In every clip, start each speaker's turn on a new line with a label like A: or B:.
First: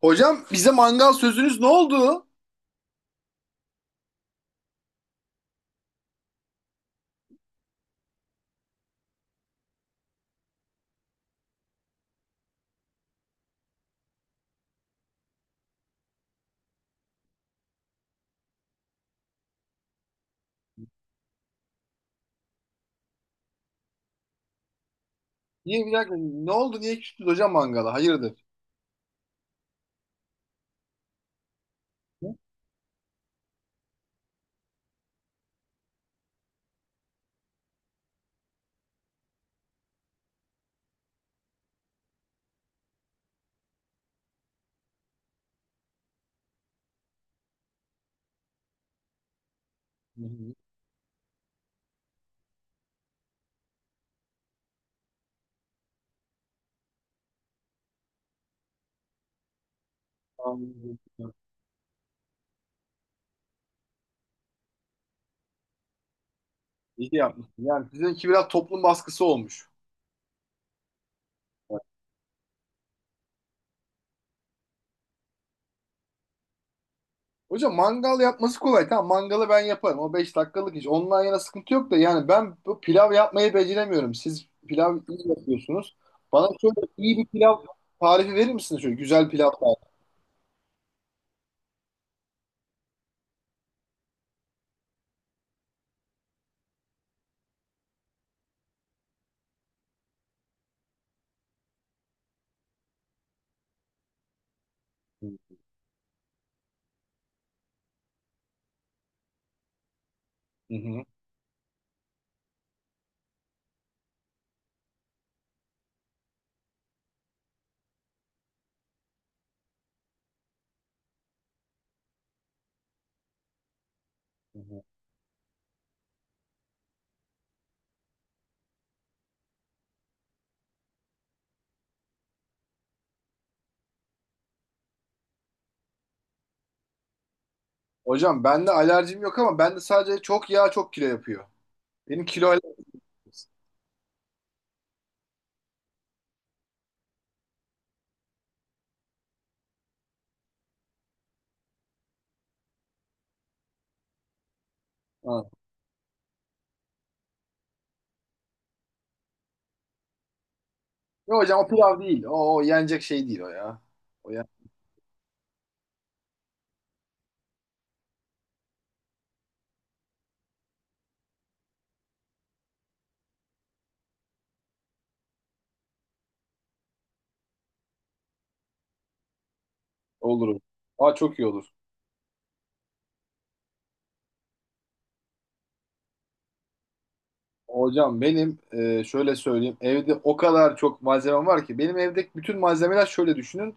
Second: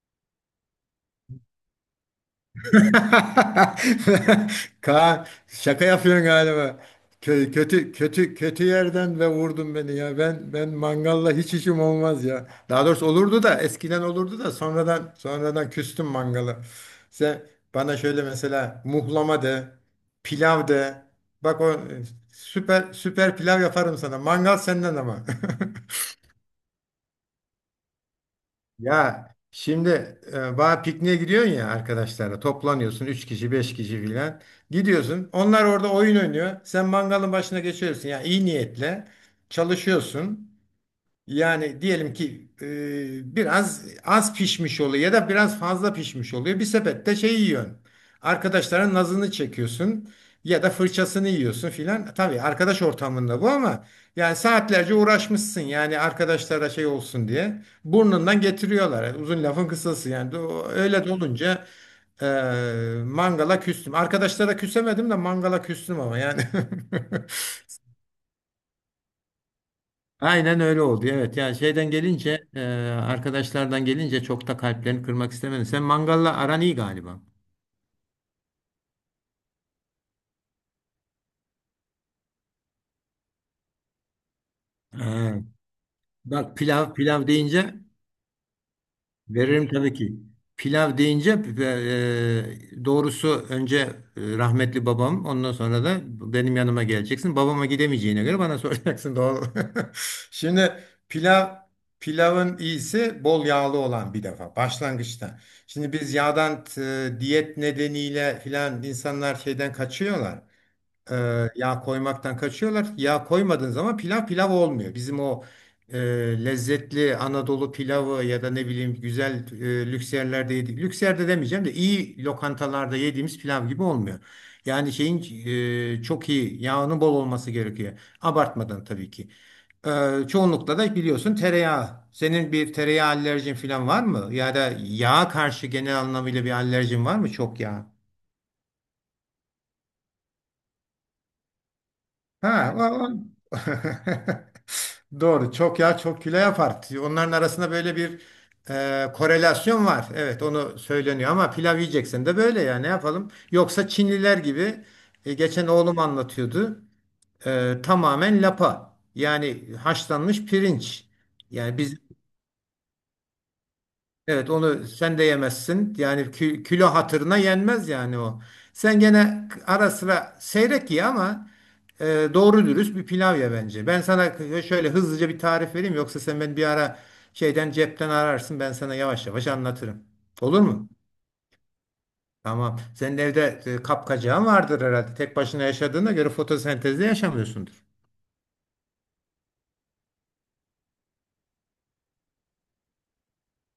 A: Hocam bize mangal sözünüz ne oldu?
B: Kaan, şaka yapıyorsun galiba. Kötü kötü kötü yerden ve vurdun beni ya. Ben mangalla hiç işim olmaz ya. Daha doğrusu olurdu da, eskiden olurdu da sonradan küstüm mangala. Sen bana şöyle mesela muhlama de, pilav de. Bak o süper süper pilav yaparım sana. Mangal senden ama.
A: Niye bir dakika ne oldu niye küstünüz hocam mangala? Hayırdır?
B: Ya şimdi bağ pikniğe gidiyorsun, ya
A: Hı?
B: arkadaşlarla toplanıyorsun, 3 kişi 5 kişi filan gidiyorsun, onlar orada oyun oynuyor, sen mangalın başına geçiyorsun ya, iyi niyetle çalışıyorsun, yani diyelim ki biraz az pişmiş oluyor ya da biraz fazla pişmiş oluyor. Bir sepette şey yiyorsun. Arkadaşların nazını çekiyorsun
A: Hı hı.
B: ya da fırçasını yiyorsun filan. Tabii arkadaş ortamında bu, ama yani saatlerce uğraşmışsın, yani arkadaşlara şey olsun diye. Burnundan getiriyorlar. Yani uzun lafın kısası yani.
A: Anladım.
B: Öyle de olunca e, mangala küstüm. Arkadaşlara küsemedim de mangala küstüm, ama yani.
A: İyi yapmışsın. Yani sizinki biraz toplum baskısı olmuş.
B: Aynen öyle oldu. Evet. Ya
A: Evet.
B: şeyden gelince arkadaşlardan gelince, çok da kalplerini kırmak istemedim. Sen mangalla aran iyi galiba.
A: Hocam mangal yapması kolay. Tamam, mangalı ben yaparım. O 5 dakikalık iş. Ondan yana sıkıntı yok da yani ben bu pilav yapmayı beceremiyorum. Siz pilav iyi
B: Ee,
A: yapıyorsunuz. Bana
B: bak,
A: şöyle
B: pilav
A: iyi bir
B: pilav
A: pilav
B: deyince.
A: tarifi verir misiniz? Şöyle güzel pilav
B: Veririm
A: tarifi.
B: tabii ki. Pilav deyince e, doğrusu önce rahmetli babam, ondan sonra da benim yanıma geleceksin. Babama gidemeyeceğine göre bana soracaksın, doğru. Şimdi pilav, pilavın iyisi bol yağlı olan bir defa, başlangıçta. Şimdi biz yağdan diyet nedeniyle filan, insanlar şeyden kaçıyorlar
A: Hı hı.
B: e, yağ koymaktan kaçıyorlar. Yağ koymadığın zaman pilav pilav olmuyor. Bizim o e, lezzetli Anadolu pilavı ya da ne bileyim güzel, lüks yerlerde yediğimiz, lüks yerde demeyeceğim de, iyi lokantalarda yediğimiz pilav gibi olmuyor.
A: Hı hı.
B: Yani şeyin çok iyi yağının bol olması gerekiyor. Abartmadan tabii ki. Çoğunlukla da biliyorsun, tereyağı. Senin bir tereyağı alerjin falan var mı? Ya da yağa karşı genel anlamıyla bir alerjin var mı? Çok yağ.
A: Hocam bende alerjim yok ama bende sadece çok yağ çok kilo yapıyor. Benim kilo
B: Ha,
A: alerjim.
B: doğru. Çok yağ çok kilo yapar. Onların arasında böyle bir korelasyon var. Evet, onu söyleniyor, ama pilav yiyeceksen de böyle, ya ne yapalım? Yoksa Çinliler gibi, geçen oğlum anlatıyordu. Tamamen lapa. Yani haşlanmış pirinç.
A: Yok hocam o
B: Yani biz.
A: pilav değil. O yenecek şey değil o ya. O ya
B: Evet, onu sen de yemezsin. Yani kilo hatırına yenmez yani o. Sen gene ara sıra seyrek ye, ama e, doğru dürüst bir pilav ye bence. Ben sana şöyle hızlıca bir tarif vereyim, yoksa sen beni bir ara şeyden cepten ararsın, ben sana yavaş yavaş anlatırım.
A: olur. Olur.
B: Olur mu?
A: Aa, çok iyi olur.
B: Tamam. Senin evde kapkacağın vardır herhalde. Tek başına yaşadığına göre fotosentezle yaşamıyorsundur.
A: Hocam benim şöyle söyleyeyim. Evde o kadar çok malzemem var ki. Benim evdeki bütün malzemeler şöyle düşünün.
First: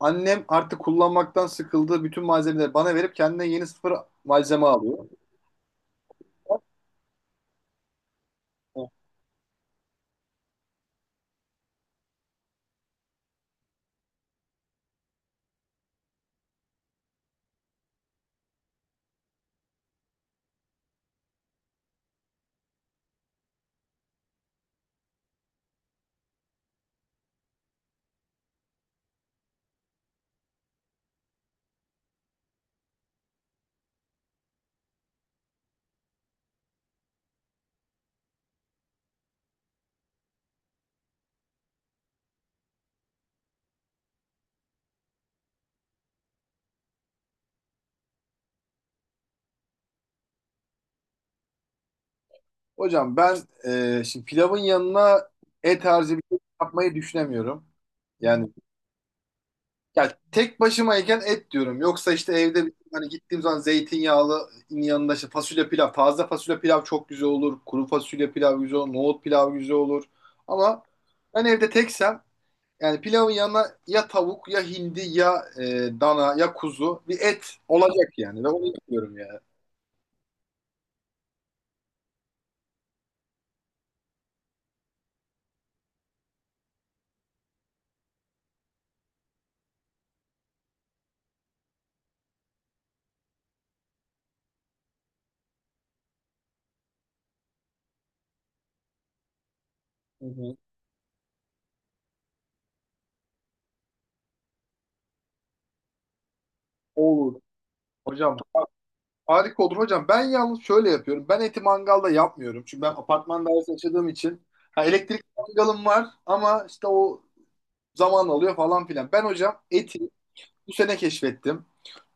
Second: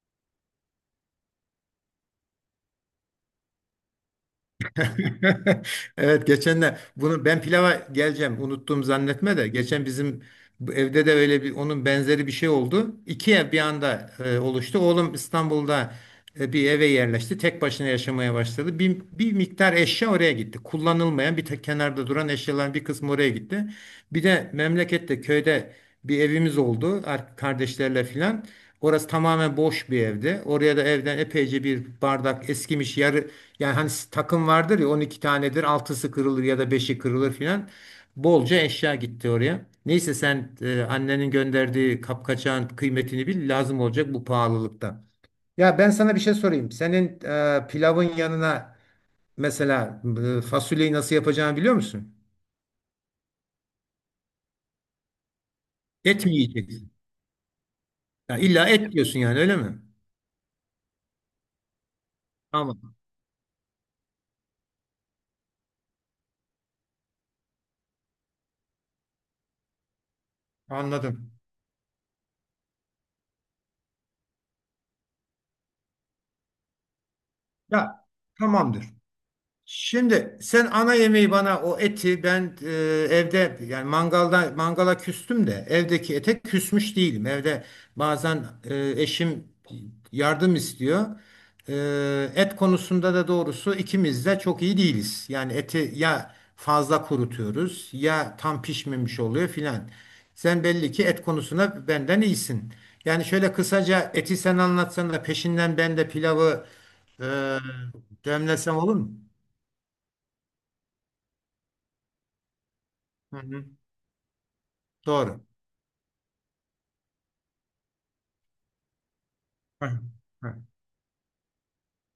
A: Annem artık kullanmaktan sıkıldığı bütün malzemeleri bana verip kendine yeni sıfır malzeme alıyor.
B: Evet, geçen de bunu, ben pilava geleceğim unuttum zannetme de, geçen bizim bu evde de öyle bir, onun benzeri bir şey oldu. İki ev bir anda oluştu. Oğlum İstanbul'da bir eve yerleşti. Tek başına yaşamaya başladı. Bir miktar eşya oraya gitti. Kullanılmayan, bir tek kenarda duran eşyaların bir kısmı oraya gitti. Bir de memlekette, köyde bir evimiz oldu kardeşlerle filan. Orası tamamen boş bir evdi. Oraya da evden epeyce bir bardak, eskimiş yarı, yani hani takım vardır ya, 12 tanedir, altısı kırılır ya da beşi kırılır filan. Bolca eşya gitti oraya. Neyse, sen annenin gönderdiği kapkaçağın kıymetini bil, lazım olacak bu pahalılıkta. Ya ben sana bir şey sorayım. Senin pilavın yanına mesela, fasulyeyi nasıl yapacağını biliyor musun?
A: Hocam ben şimdi pilavın yanına et
B: Et
A: tarzı bir
B: mi
A: şey
B: yiyeceksin?
A: yapmayı düşünemiyorum.
B: Ya
A: Yani,
B: illa et diyorsun yani, öyle mi?
A: ya tek başımayken et diyorum. Yoksa işte evde
B: Tamam.
A: hani gittiğim zaman zeytinyağlı yanında işte fasulye pilav. Taze fasulye pilav çok güzel olur. Kuru fasulye pilav güzel olur. Nohut pilav güzel olur. Ama
B: Anladım.
A: ben evde teksem yani pilavın yanına ya tavuk ya hindi ya dana ya kuzu bir et
B: Ya
A: olacak yani. Ve onu
B: tamamdır.
A: istiyorum yani.
B: Şimdi sen ana yemeği, bana o eti ben, evde, yani mangalda, mangala küstüm de evdeki ete küsmüş değilim. Evde bazen eşim yardım istiyor. E, Et konusunda da doğrusu ikimiz de çok iyi değiliz. Yani eti ya fazla kurutuyoruz, ya tam pişmemiş oluyor filan.
A: Hı hı.
B: Sen belli ki et konusunda benden iyisin. Yani şöyle kısaca eti sen anlatsan da, peşinden ben de pilavı
A: Olur.
B: e,
A: Hocam
B: demlesem olur mu?
A: harika olur hocam. Ben yalnız şöyle yapıyorum. Ben eti mangalda yapmıyorum. Çünkü ben
B: Hı
A: apartman
B: hı.
A: dairesi yaşadığım için ha, elektrik
B: Doğru.
A: mangalım var ama işte o zaman alıyor falan filan. Ben hocam
B: Heh,
A: eti
B: heh.
A: bu sene keşfettim.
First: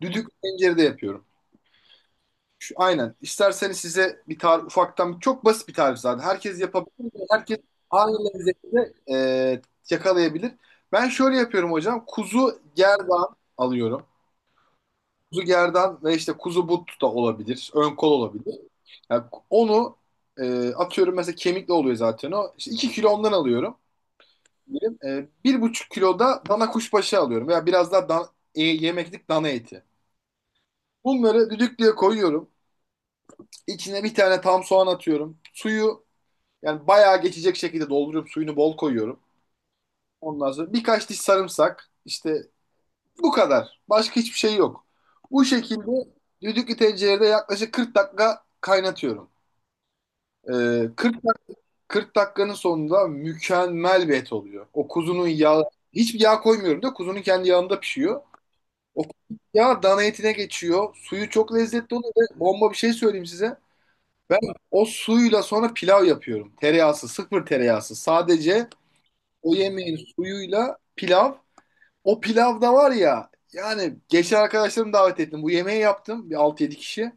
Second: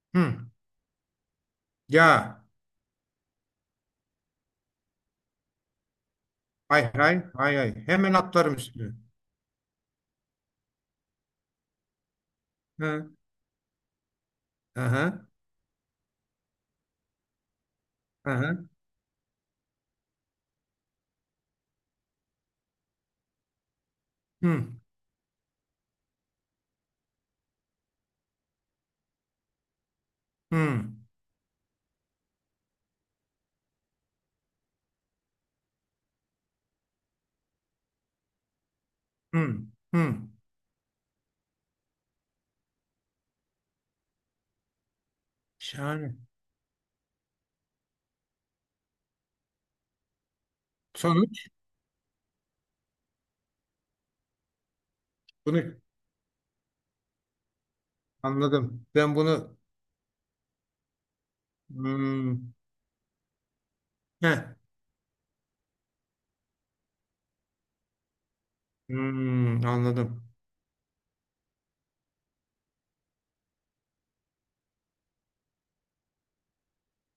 A: Düdüklü
B: Hı.
A: tencerede yapıyorum.
B: Ya.
A: Şu, aynen. İsterseniz size bir tarif ufaktan çok basit bir tarif zaten. Herkes
B: Hay
A: yapabilir.
B: hay hay
A: Herkes
B: hay. Hemen
A: aynı
B: atlarım
A: lezzetini
B: üstüne.
A: yakalayabilir. Ben şöyle yapıyorum hocam. Kuzu
B: Hı.
A: gerdan alıyorum.
B: Aha.
A: Kuzu gerdan ve işte kuzu but da olabilir. Ön kol olabilir.
B: Aha.
A: Yani onu atıyorum, mesela kemikli oluyor zaten o. İşte 2 kilo ondan alıyorum.
B: Hı.
A: Benim, 1,5 kiloda dana kuşbaşı alıyorum veya biraz daha yemeklik dana eti.
B: Hı.
A: Bunları düdüklüye koyuyorum. İçine bir tane tam soğan atıyorum. Suyu yani bayağı geçecek şekilde dolduruyorum. Suyunu bol koyuyorum.
B: Hı. Hı.
A: Ondan sonra birkaç diş sarımsak. İşte bu kadar. Başka hiçbir şey yok. Bu şekilde
B: Şahane.
A: düdüklü tencerede yaklaşık 40 dakika kaynatıyorum. E, 40,
B: Sonuç
A: dak- 40 dakikanın sonunda mükemmel bir et oluyor. O kuzunun yağı,
B: bunu
A: hiçbir yağ koymuyorum da kuzunun kendi yağında pişiyor.
B: anladım.
A: O
B: Ben bunu
A: ya dana etine geçiyor. Suyu çok lezzetli oluyor. Ve
B: hmm,
A: bomba bir şey söyleyeyim size. Ben
B: heh,
A: o suyla sonra pilav yapıyorum. Tereyağısı, sıfır tereyağısı. Sadece o yemeğin
B: anladım.
A: suyuyla pilav. O pilavda var ya. Yani geçen arkadaşlarımı davet ettim. Bu yemeği yaptım. Bir 6-7 kişi.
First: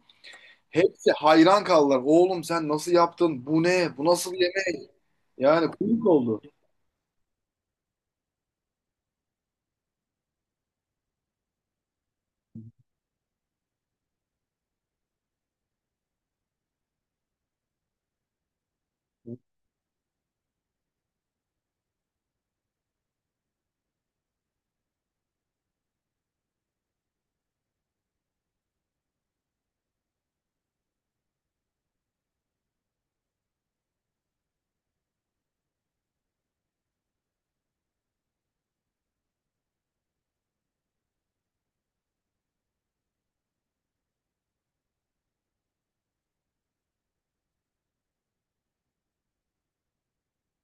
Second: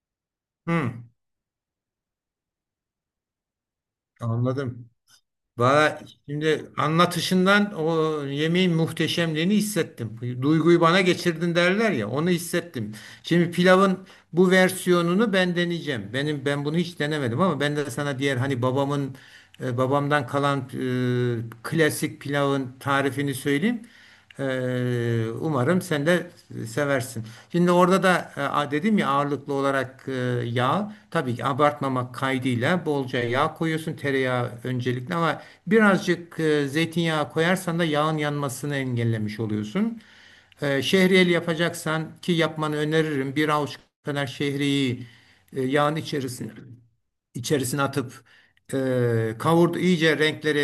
B: Hı.
A: Hepsi hayran kaldılar. Oğlum, sen nasıl yaptın? Bu ne? Bu nasıl bir yemek?
B: Anladım.
A: Yani
B: Valla,
A: kuyruk oldu.
B: şimdi anlatışından o yemeğin muhteşemliğini hissettim. Duyguyu bana geçirdin derler ya, onu hissettim. Şimdi pilavın bu versiyonunu ben deneyeceğim. Benim, ben bunu hiç denemedim, ama ben de sana diğer, hani babamın, babamdan kalan klasik pilavın tarifini söyleyeyim. Umarım sen de seversin. Şimdi orada da dedim ya, ağırlıklı olarak yağ. Tabii ki abartmamak kaydıyla bolca yağ koyuyorsun. Tereyağı öncelikle, ama birazcık zeytinyağı koyarsan da yağın yanmasını engellemiş oluyorsun. Şehriyeli yapacaksan, ki yapmanı öneririm, bir avuç kadar şehriyi yağın içerisine atıp, kavurdu, iyice renkleri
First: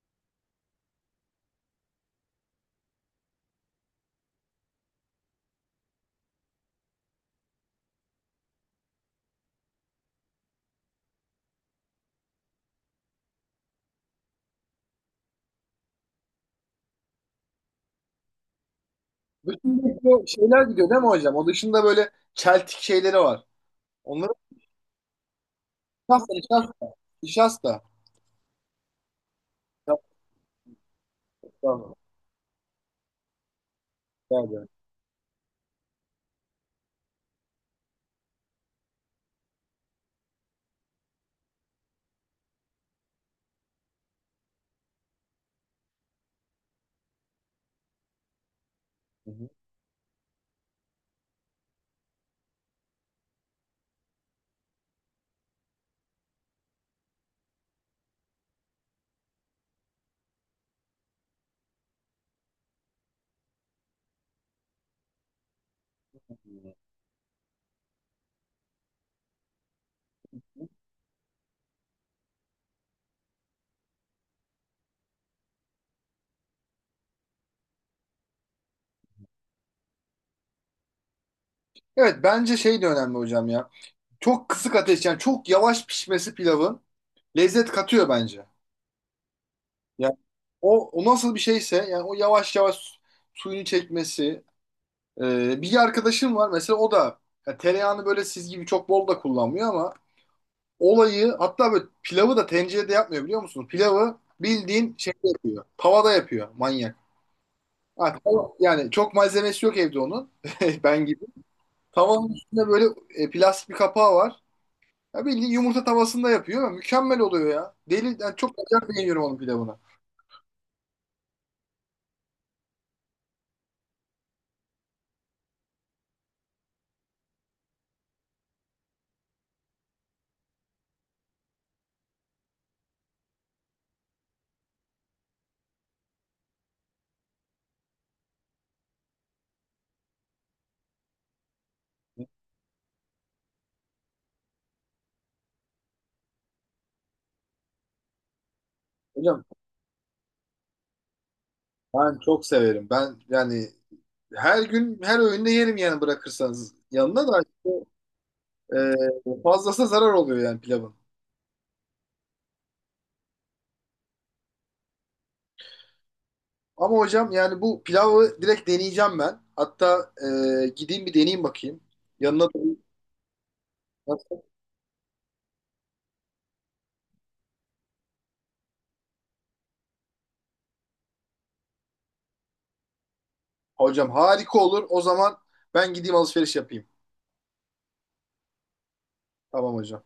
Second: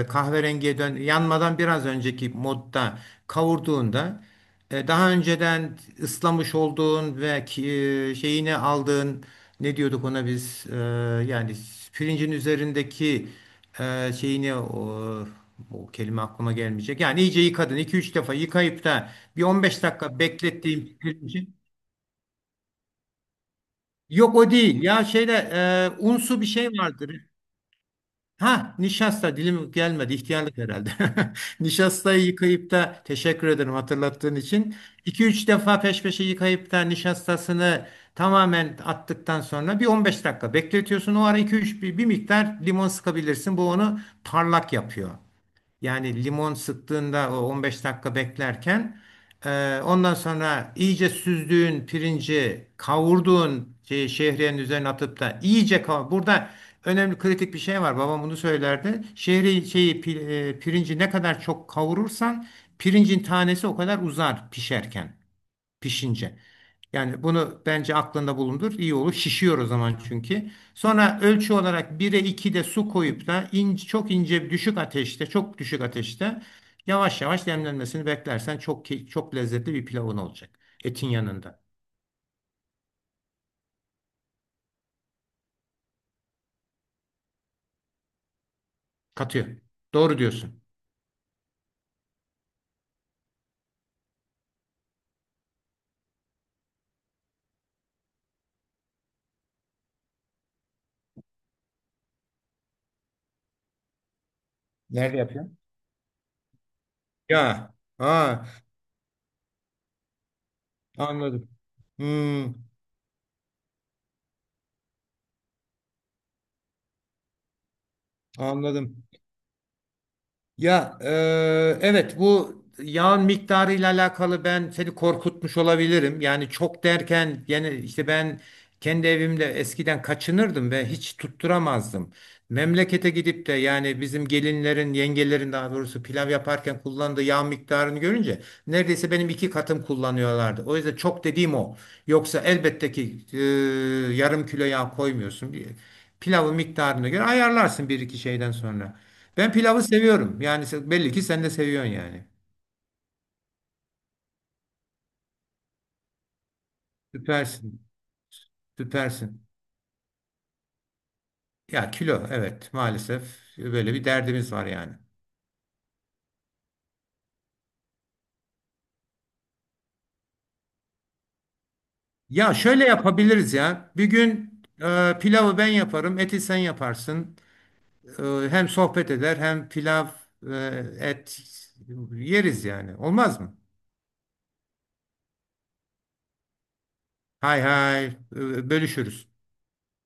B: kahverengiye dön, yanmadan biraz önceki modda kavurduğunda, daha önceden ıslamış olduğun ve şeyini aldığın, ne diyorduk ona biz, yani pirincin üzerindeki şeyini, o, o kelime aklıma gelmeyecek. Yani iyice yıkadın, iki üç defa yıkayıp da bir 15
A: Bütün
B: dakika
A: bu şeyler gidiyor
B: beklettiğim
A: değil mi hocam? O
B: pirinci.
A: dışında böyle çeltik şeyleri var. Onları
B: Yok, o değil. Ya şeyde unsu bir şey
A: nişasta,
B: vardır.
A: nişasta,
B: Ha, nişasta dilim gelmedi, ihtiyarlık herhalde.
A: nişasta.
B: Nişastayı yıkayıp da, teşekkür ederim hatırlattığın
A: Daha da.
B: için. İki üç defa peş peşe yıkayıp da nişastasını tamamen attıktan sonra bir 15 dakika bekletiyorsun. O ara iki üç bir miktar limon sıkabilirsin. Bu onu parlak yapıyor. Yani limon sıktığında, o 15 dakika beklerken,
A: Hı hı.
B: ondan sonra iyice süzdüğün pirinci, kavurduğun şey, şehriyenin üzerine atıp da iyice kavur. Burada önemli, kritik bir şey var. Babam bunu söylerdi. Şehri şeyi pi- e, Pirinci ne kadar çok kavurursan, pirincin tanesi o kadar uzar, pişerken, pişince. Yani bunu bence aklında bulundur. İyi olur. Şişiyor o zaman çünkü. Sonra ölçü olarak 1'e 2 de su koyup da, çok ince düşük ateşte, çok düşük ateşte yavaş yavaş demlenmesini beklersen, çok çok lezzetli bir pilavın olacak. Etin yanında.
A: Evet, bence şey de önemli hocam ya. Çok kısık ateş yani çok yavaş pişmesi pilavın lezzet katıyor bence.
B: Katıyor.
A: Yani
B: Doğru diyorsun.
A: o nasıl bir şeyse yani o yavaş yavaş suyunu çekmesi. Bir arkadaşım var mesela o da ya tereyağını böyle siz gibi çok bol da kullanmıyor ama olayı hatta böyle pilavı da tencerede yapmıyor biliyor musunuz? Pilavı bildiğin
B: Nerede
A: şeyde
B: yapıyorsun?
A: yapıyor. Tavada yapıyor manyak.
B: Ya,
A: Ha,
B: ha,
A: yani çok malzemesi yok evde onun. Ben gibi.
B: anladım.
A: Tavanın
B: Hmm,
A: üstünde böyle plastik bir kapağı var. Ya bildiğin yumurta tavasında yapıyor. Mükemmel oluyor ya. Deli, yani çok acayip
B: Anladım.
A: beğeniyorum onun pilavını.
B: Ya evet, bu yağın miktarıyla alakalı ben seni korkutmuş olabilirim. Yani çok derken, yani işte ben kendi evimde eskiden kaçınırdım ve hiç tutturamazdım. Memlekete gidip de, yani bizim gelinlerin, yengelerin daha doğrusu pilav yaparken kullandığı yağ miktarını görünce, neredeyse benim iki katım kullanıyorlardı. O yüzden çok dediğim o. Yoksa elbette ki yarım kilo yağ koymuyorsun. Pilavın miktarına göre ayarlarsın bir iki şeyden sonra.
A: Hocam
B: Ben pilavı seviyorum. Yani sen, belli ki sen de seviyorsun
A: ben
B: yani.
A: çok severim. Ben yani her gün her öğünde yerim yani bırakırsanız. Yanına da işte,
B: Süpersin. Süpersin.
A: fazlası zarar oluyor yani pilavın.
B: Ya kilo, evet maalesef böyle bir derdimiz var yani.
A: Ama hocam yani bu pilavı direkt deneyeceğim ben. Hatta gideyim bir deneyeyim bakayım. Yanına
B: Ya
A: da
B: şöyle yapabiliriz ya. Bir
A: nasıl?
B: gün pilavı ben yaparım, eti sen yaparsın. E, Hem sohbet eder, hem pilav, e, et yeriz yani. Olmaz mı?
A: Hocam harika olur. O zaman ben gideyim alışveriş yapayım.
B: Hay hay, bölüşürüz.
A: Tamam hocam.